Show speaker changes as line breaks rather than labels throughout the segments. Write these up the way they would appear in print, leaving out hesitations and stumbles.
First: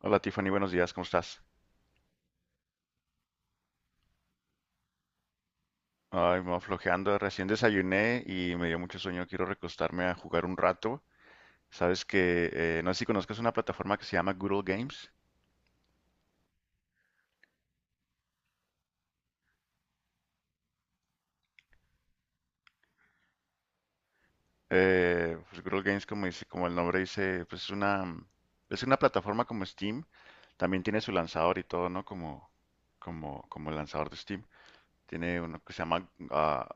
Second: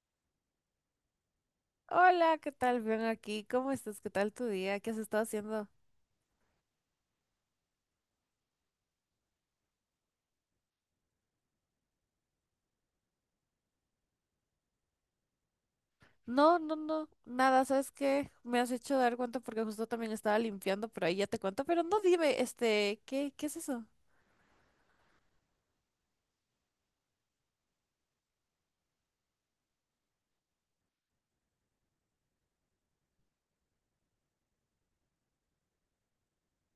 Hola Tiffany, buenos días, ¿cómo estás?
Hola, ¿qué tal? Bien aquí. ¿Cómo estás? ¿Qué tal tu día? ¿Qué has estado haciendo?
Ay, me flojeando, recién desayuné y me dio mucho sueño, quiero recostarme a jugar un rato. Sabes que, no sé si conozcas una plataforma que se llama Good Old Games.
No, nada, ¿sabes qué? Me has hecho dar cuenta porque justo también estaba limpiando, pero ahí ya te cuento, pero no dime, ¿qué es eso?
Pues Good Old Games, como dice, como el nombre dice, pues es una plataforma como Steam. También tiene su lanzador y todo, ¿no? Como el lanzador de Steam. Tiene uno que se llama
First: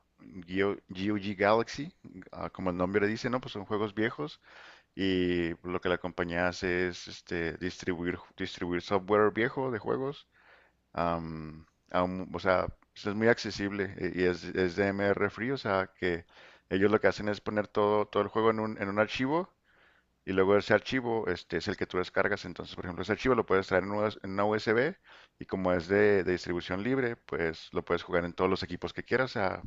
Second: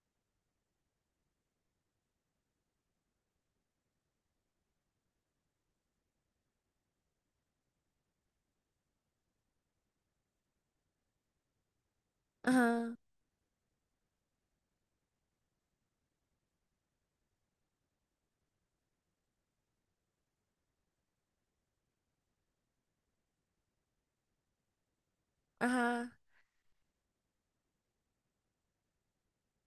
GOG Galaxy, ah, como el nombre dice, ¿no? Pues son juegos viejos. Y lo que la compañía hace es este, distribuir software viejo de juegos. am, o sea,
Ajá,
pues, es muy accesible, y es de R Free. O sea, que ellos lo que hacen es poner todo el juego en en un archivo, y luego ese archivo este, es el que tú descargas. Entonces, por ejemplo, ese archivo lo puedes traer en en una USB, y como es
ajá,
de distribución libre, pues lo puedes jugar en todos los equipos que quieras. O sea,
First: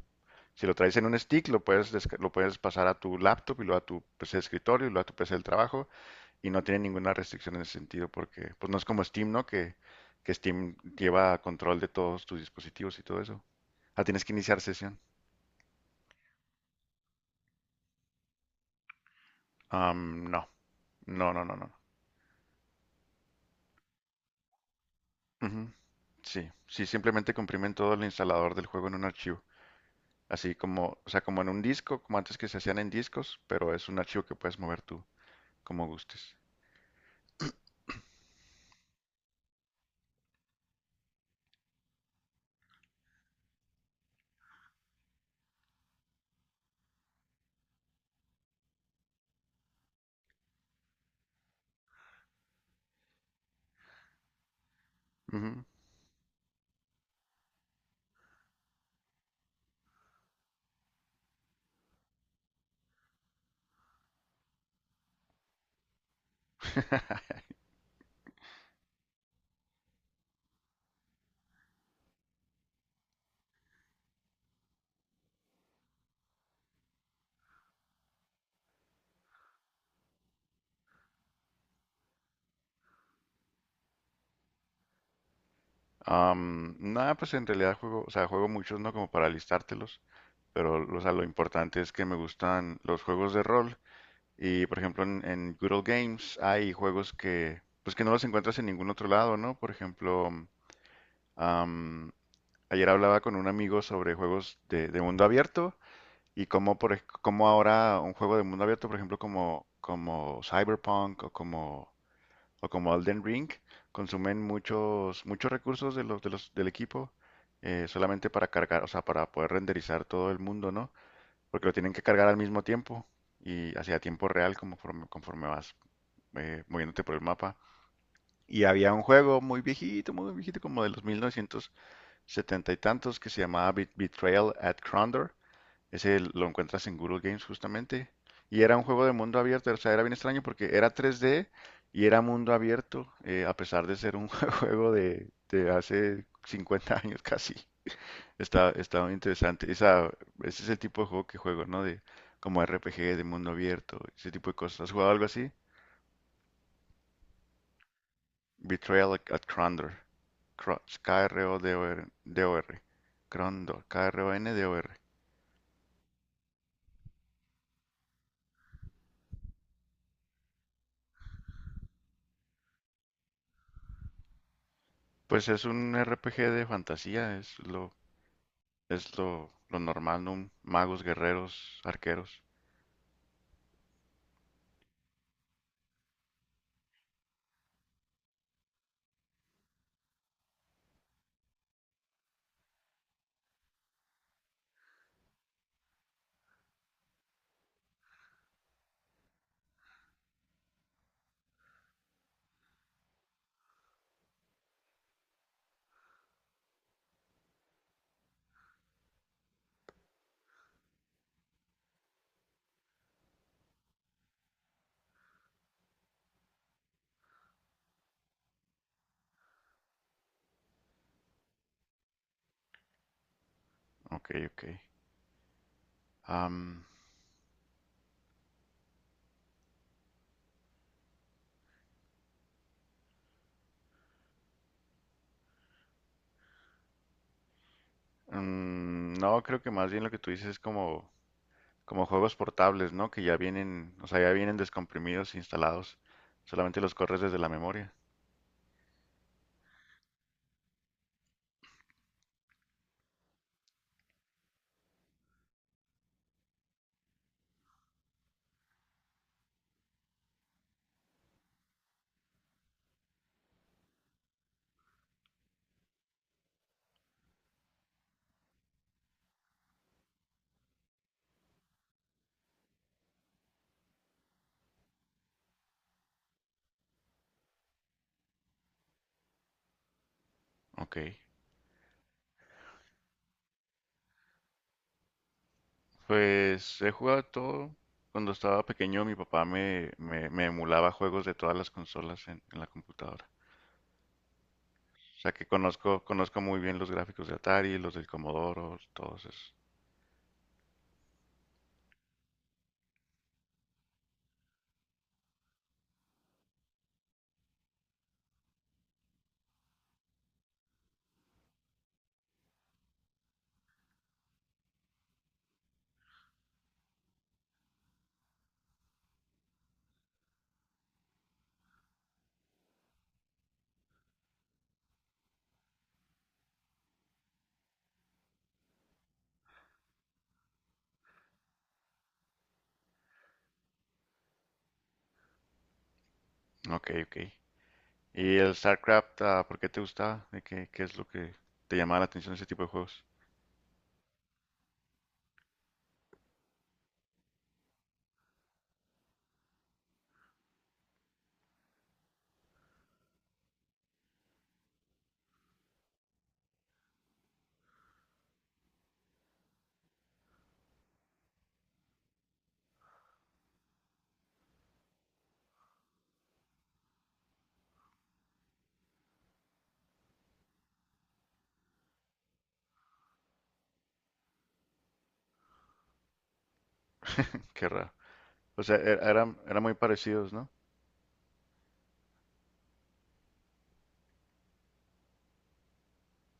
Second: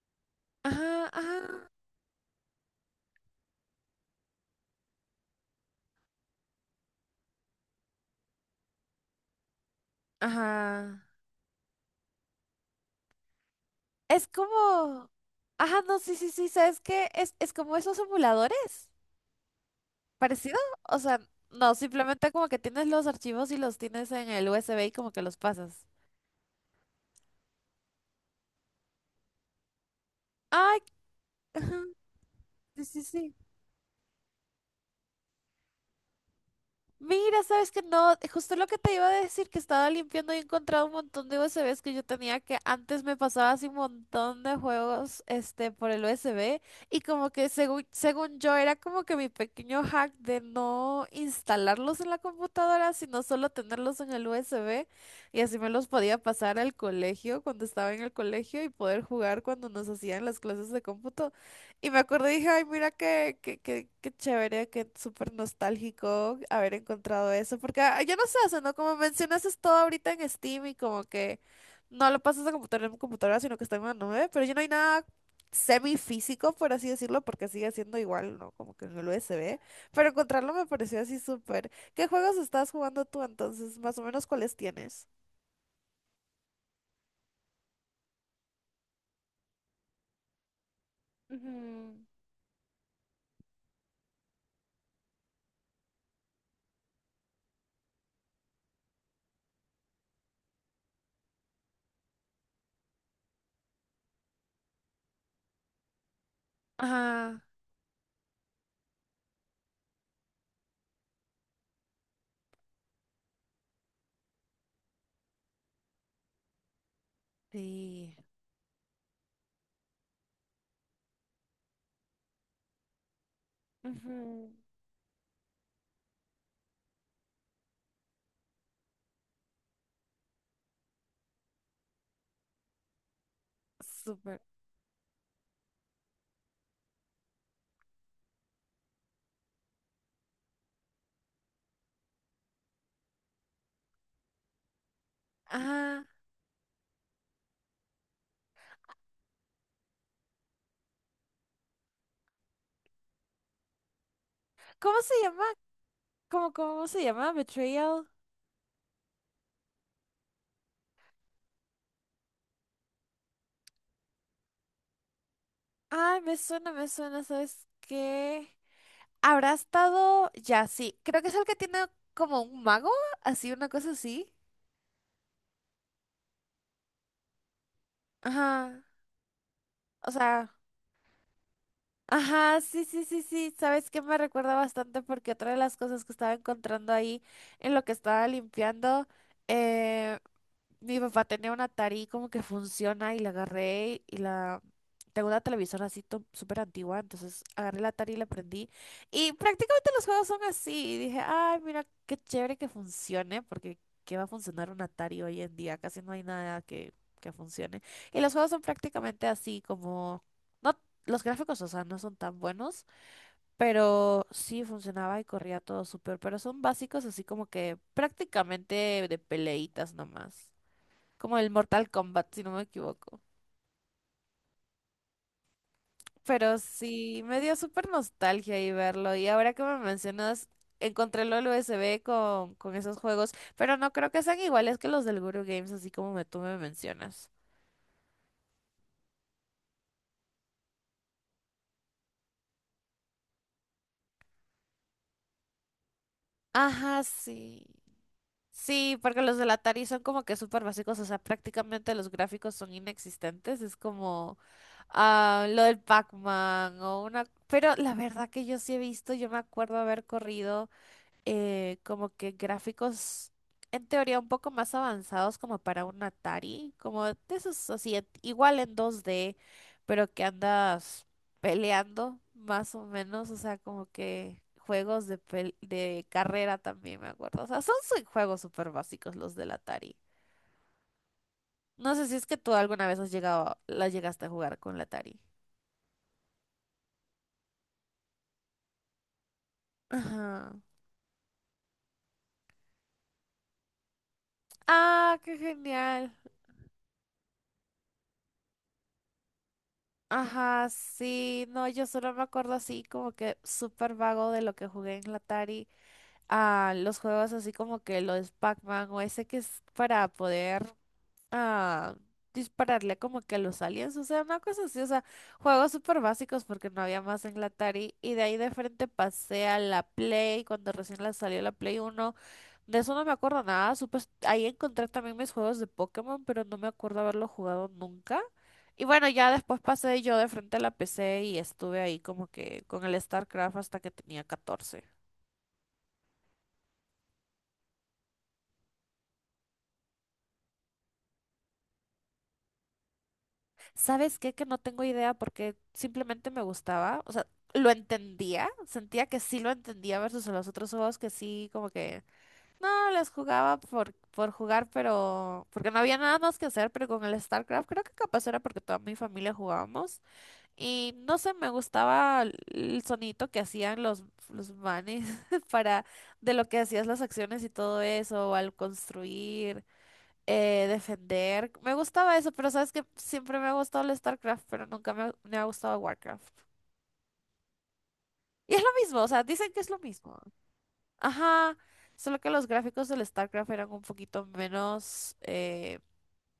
si lo traes en
ajá,
un stick,
ajá,
lo puedes pasar a tu laptop y luego a tu PC de escritorio y luego a tu PC del trabajo. Y no tiene ninguna restricción en ese sentido porque pues no es como Steam, ¿no? Que Steam
ajá.
lleva control de todos tus dispositivos y todo eso. Ah, tienes
Es
que iniciar sesión.
como, ajá, no, sí, ¿sabes qué? Es como esos emuladores,
Am, no,
parecido, o sea,
no, no.
no, simplemente como que tienes los archivos y los tienes en el USB y como que los
Ujú.
pasas.
Sí, sí, simplemente comprimen todo el instalador del juego en un archivo. Así
Ay,
como, o sea, como en un
ajá,
disco, como antes que se hacían
sí,
en
sí, sí.
discos, pero es un archivo que puedes mover tú como gustes.
Mira, sabes que no, justo lo que te iba a decir, que estaba limpiando y he encontrado un montón de USBs que yo tenía, que antes me pasaba así un montón de juegos este por el USB y como que según yo era como que mi pequeño hack de no instalarlos en la computadora, sino solo tenerlos en el USB y así
Ujú.
me los podía pasar al colegio cuando estaba en el colegio y poder jugar cuando nos hacían las clases de cómputo. Y me acordé y dije, ay, mira qué chévere, qué súper nostálgico haber encontrado eso. Porque ah, yo no sé, o sea, ¿no? Como mencionas, es todo ahorita en Steam y como que no lo pasas a computadora en computadora, sino que está en una nube. Pero ya no hay nada semifísico, por así decirlo, porque sigue siendo igual, ¿no? Como que en el USB. Pero encontrarlo me pareció así súper. ¿Qué juegos estás jugando tú entonces? Más o menos, ¿cuáles tienes?
Nada, pues en realidad juego, o sea, juego muchos, ¿no? Como para listártelos, pero o sea, lo importante es que me gustan los juegos de rol. Y, por ejemplo, en Good Old Games hay juegos que, pues que no los encuentras en ningún otro lado, ¿no? Por ejemplo, am, ayer hablaba con un amigo sobre juegos de mundo abierto. Y como,
Ah,
como ahora un juego de mundo abierto, por ejemplo, como Cyberpunk o o como Elden Ring, consumen muchos recursos de del equipo,
sí.
solamente para cargar, o sea, para poder renderizar todo el mundo, ¿no? Porque lo tienen que cargar al mismo tiempo y hacia tiempo
Ujú.
real conforme vas moviéndote por el mapa. Y había un juego muy viejito, como de los 1970 y tantos, que se llamaba
Súper.
Betrayal at Crondor. Ese lo encuentras en Google Games justamente. Y era un juego de mundo abierto, o sea, era bien extraño porque era 3D y era mundo abierto, a pesar de ser un juego de
Ah,
hace 50 años casi. Está muy interesante. Ese es el tipo de juego que juego, ¿no? De, como RPG de mundo abierto, ese tipo de cosas. ¿Has
¿cómo
jugado
se
algo
llama?
así?
¿Cómo se llama? Betrayal.
Betrayal at Krondor. K-R-O-D-O-R. R O d o. Krondor. K-R-O-N-D-O-R. K R O N D O R.
Ay, me suena, ¿sabes qué? ¿Habrá estado? Ya, sí. Creo que es el que tiene como un mago, así, una cosa así.
Pues es un RPG de fantasía,
Ajá.
es lo
O
normal, ¿no?
sea,
Magos, guerreros, arqueros.
ajá, sí. ¿Sabes qué? Me recuerda bastante porque otra de las cosas que estaba encontrando ahí en lo que estaba limpiando. eh, Mi papá tenía una Atari como que funciona y la agarré y la... Tengo una televisora así súper antigua, entonces agarré la Atari y la prendí. Y prácticamente los juegos son así. Y dije, ay, mira, qué chévere que funcione, porque ¿qué va a funcionar un Atari hoy en día? Casi no hay nada que funcione. Y los juegos son prácticamente así, como... No, los gráficos, o sea, no son tan buenos, pero sí funcionaba y corría todo súper. Pero son básicos, así como que prácticamente de peleitas nomás, como el Mortal Kombat, si no me equivoco.
Ok, ok.
Pero
Am,
sí, me dio súper nostalgia y verlo. Y ahora que me mencionas, encontré el USB con esos juegos, pero no creo que sean iguales que los del Guru Games, así como tú me mencionas.
no, creo que más bien lo que tú dices es como, como juegos portables, ¿no? Que ya vienen, o sea, ya vienen descomprimidos, instalados. Solamente los
Ajá,
corres desde la
sí.
memoria.
Sí, porque los del Atari son como que súper básicos, o sea, prácticamente los gráficos son inexistentes. Es como ah, lo del Pac-Man o una... Pero la verdad que yo sí he visto, yo me acuerdo haber corrido. Como que gráficos en teoría un poco más avanzados como para un Atari, como de esos así, igual en dos d, pero que andas peleando más o menos, o sea, como que juegos de, de carrera también me acuerdo, o sea, son juegos súper básicos los del Atari.
Ok.
No sé si es que tú alguna vez has llegado, la llegaste a jugar con la Atari.
Pues he jugado todo. Cuando estaba pequeño, mi papá me
Ajá.
emulaba juegos de todas las consolas en la computadora.
Ah,
O sea
qué
que
genial.
conozco muy bien los gráficos de Atari, los del Commodore, todos esos.
Ajá, sí, no, yo solo me acuerdo así como que súper vago de lo que jugué en la Atari, a los juegos así como que los Pac-Man o ese que es para poder a dispararle como que a los aliens, o sea, una cosa así, o sea, juegos súper básicos porque no había más en la Atari y de ahí de frente pasé a la Play cuando recién la salió la Play uno. De eso no me acuerdo nada, supe, ahí encontré también mis juegos de Pokémon, pero no me acuerdo haberlo jugado nunca. Y bueno, ya después pasé yo de frente a la PC y estuve ahí como que con el StarCraft hasta que tenía catorce.
Ok, ok. ¿Y el StarCraft, ah, por qué te gustaba? De qué es lo que te llamaba la atención de ese tipo de juegos?
¿Sabes qué? Que no tengo idea porque simplemente me gustaba. O sea, lo entendía. Sentía que sí lo entendía versus los otros juegos que sí, como que no les jugaba por jugar, pero porque no había nada más que hacer. Pero con el StarCraft creo que capaz era porque toda mi familia jugábamos. Y no sé, me gustaba el sonidito que hacían los manes para de lo que hacías las acciones y todo eso, o al construir defender. Me gustaba eso, pero sabes que siempre me ha gustado el StarCraft, pero nunca me, me ha gustado Warcraft.
Qué raro.
Y es
O
lo
sea,
mismo, o sea, dicen que
eran
es
muy
lo mismo.
parecidos, ¿no?
Ajá, solo que los gráficos del StarCraft eran un poquito menos.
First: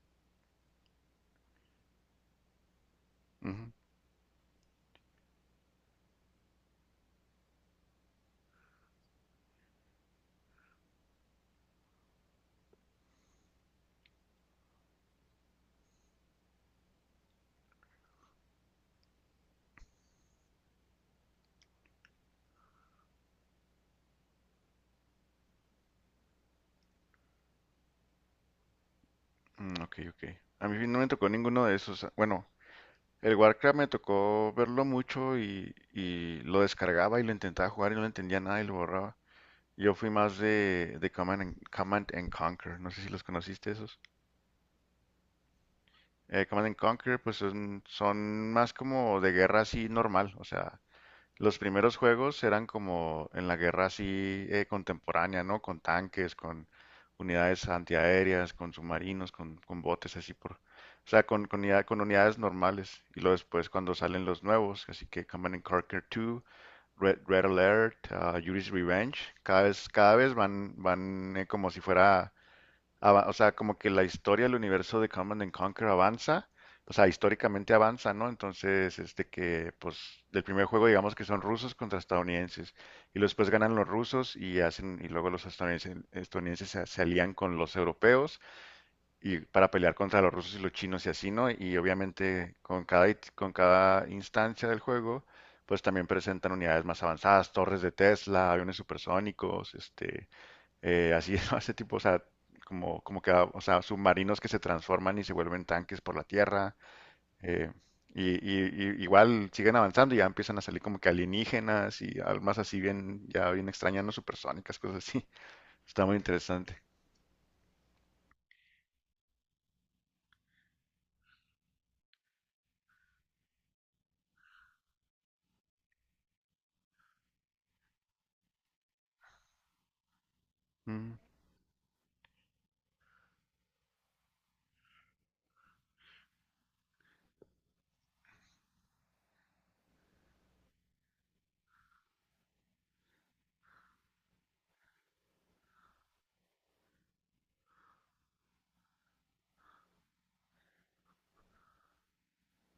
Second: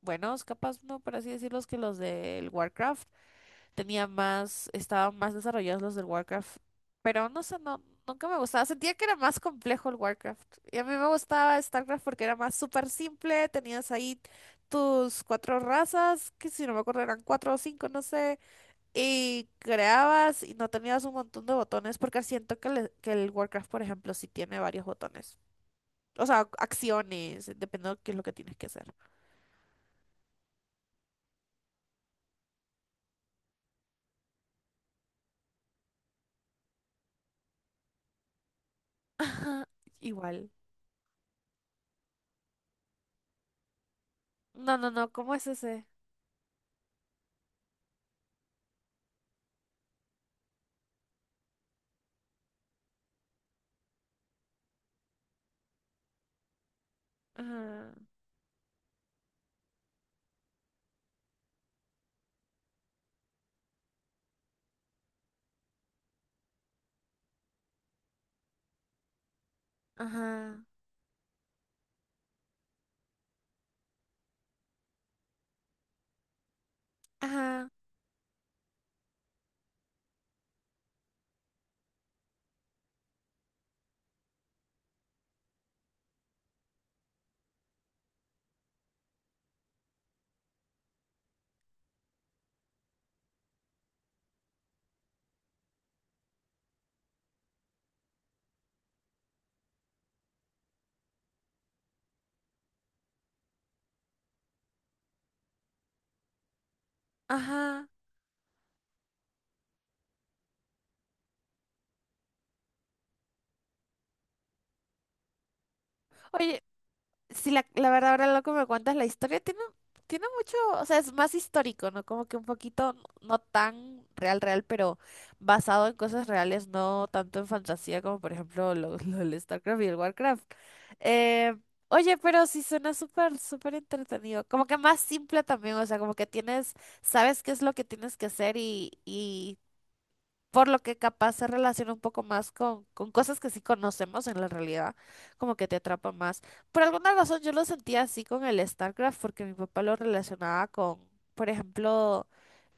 Buenos, capaz no, por así decirlos, que los del Warcraft.
Ujú.
Tenía más, estaban más desarrollados los del Warcraft. Pero no sé, no, nunca me gustaba. Sentía que era más complejo el Warcraft. Y a mí me gustaba StarCraft porque era más súper simple. Tenías ahí tus cuatro razas, que si no me acuerdo eran cuatro o cinco, no sé. Y creabas y no tenías un montón de botones porque siento que, que el Warcraft, por ejemplo, sí tiene varios botones. O sea, acciones, dependiendo de qué es lo que tienes que hacer.
Mm, ok, ok. A mí no me tocó ninguno de esos. Bueno, el Warcraft me tocó verlo mucho y lo descargaba y lo intentaba jugar y no le entendía nada y lo borraba.
Ajá.
Yo fui más
Igual.
de Command and Conquer. No sé si los conociste esos.
No, ¿cómo es ese?
Command and Conquer, pues son más como de guerra así normal. O sea, los primeros juegos eran como en la guerra así, contemporánea, ¿no? Con tanques, con unidades
Ajá,
antiaéreas, con submarinos, con botes así por... O sea, con unidades normales. Y luego después cuando salen los nuevos, así que Command and Conquer 2, Red Alert, ah, Yuri's Revenge, cada vez
ajá,
van, como si fuera o sea, como que la historia del universo de Command and Conquer avanza, o sea,
ajá,
históricamente avanza, ¿no? Entonces, este que, pues, del primer juego digamos que son rusos contra estadounidenses, y luego después ganan los rusos y hacen, y luego estadounidenses se, se alían con los europeos y para pelear contra los rusos y los chinos y así, ¿no? Y obviamente con con cada instancia del juego, pues también presentan unidades más avanzadas, torres de Tesla, aviones supersónicos, este así, ¿no? Ese tipo, o sea, o sea, submarinos que se transforman y se vuelven tanques por la tierra. eh,
ajá.
y igual siguen avanzando y ya empiezan a salir como que alienígenas y almas así bien, ya bien extrañas, no supersónicas, cosas así. Está muy
Oye,
interesante.
si la verdad ahora lo que me cuentas, la historia tiene, tiene mucho, o sea, es más histórico, ¿no? Como que un poquito, no no tan real, pero basado en cosas reales, no tanto en fantasía como por ejemplo lo del StarCraft y el Warcraft.
Mm,
Eh, oye, pero sí suena súper entretenido. Como que más simple también, o sea, como que tienes, sabes qué es lo que tienes que hacer y por lo que capaz se relaciona un poco más con cosas que sí conocemos en la realidad, como que te atrapa más. Por alguna razón yo lo sentía así con el StarCraft, porque mi papá lo relacionaba con, por ejemplo,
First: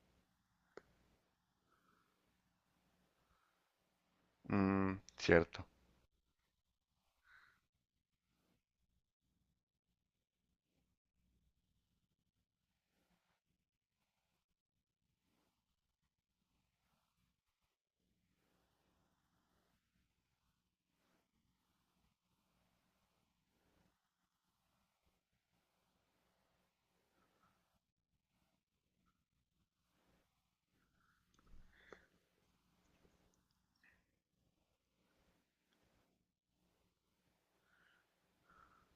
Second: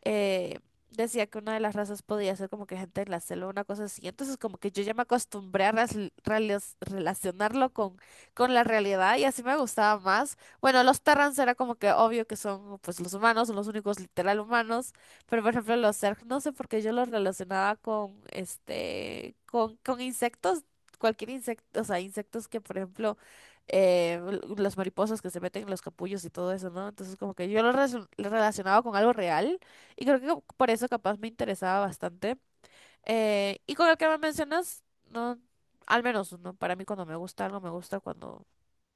eh, decía que una de las razas podía ser como que gente en la selva, una cosa así. Entonces como que yo ya me
cierto.
acostumbré a relacionarlo con la realidad y así me gustaba más. Bueno, los Terrans era como que obvio que son pues los humanos, son los únicos literal humanos. Pero por ejemplo, los Zerg, no sé por qué yo los relacionaba con con insectos, cualquier insecto, o sea, insectos que, por ejemplo, eh, las mariposas que se meten en los capullos y todo eso, ¿no? Entonces, como que yo los los relacionaba con algo real y creo que por eso capaz me interesaba bastante. Y con el que me mencionas, no, al menos, ¿no? Para mí cuando me gusta algo, me gusta cuando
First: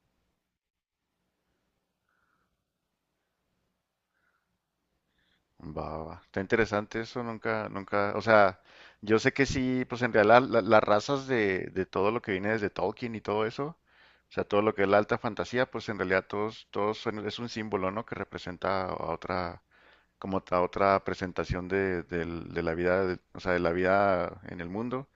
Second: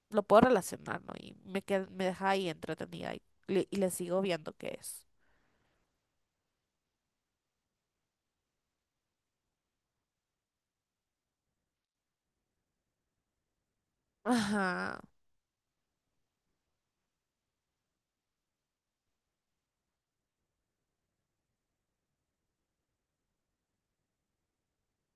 lo puedo relacionar, ¿no? Y me me deja ahí entretenida y le sigo viendo qué es.
Va, va, va. Está interesante eso, nunca, o sea, yo sé que sí, pues en realidad de todo lo que viene desde Tolkien y todo eso, o sea, todo lo que es la
Ajá.
alta fantasía, pues en realidad es un símbolo, ¿no? Que representa a otra, como a otra presentación de la vida, o sea, de la vida en el mundo,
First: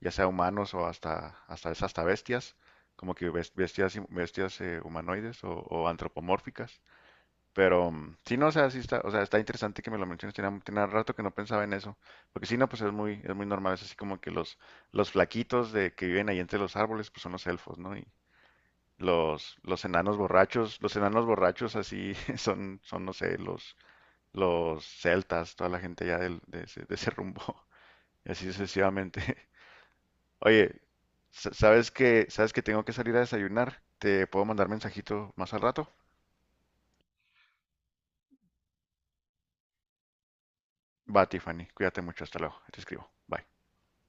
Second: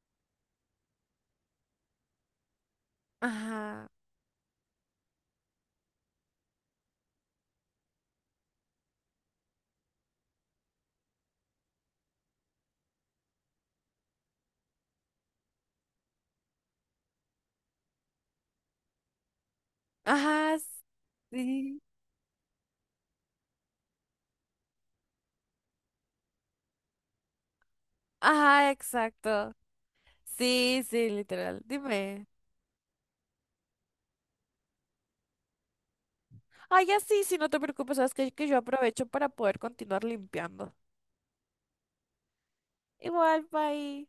ya sea humanos o hasta bestias,
Ajá,
bestias humanoides o antropomórficas. Pero mm, sí, no, o sea, sí está, o sea, está interesante que me lo menciones, tenía rato que no pensaba en eso, porque sí, no, pues es es muy normal, es así como que los flaquitos de que viven ahí entre los árboles, pues son los elfos, ¿no? Y
ajá,
los enanos borrachos
sí,
así, son, no sé, los celtas, toda la gente ya de ese rumbo, y así
ajá,
sucesivamente.
exacto.
Oye,
Sí, sí, literal. Dime.
sabes que tengo que salir a desayunar? ¿Te puedo mandar mensajito más al rato?
Ay, ya, sí, sí, no te preocupes, sabes que yo aprovecho para poder continuar limpiando.
Va, Tiffany, cuídate mucho, hasta luego, te escribo,
Igual,
bye.
bye.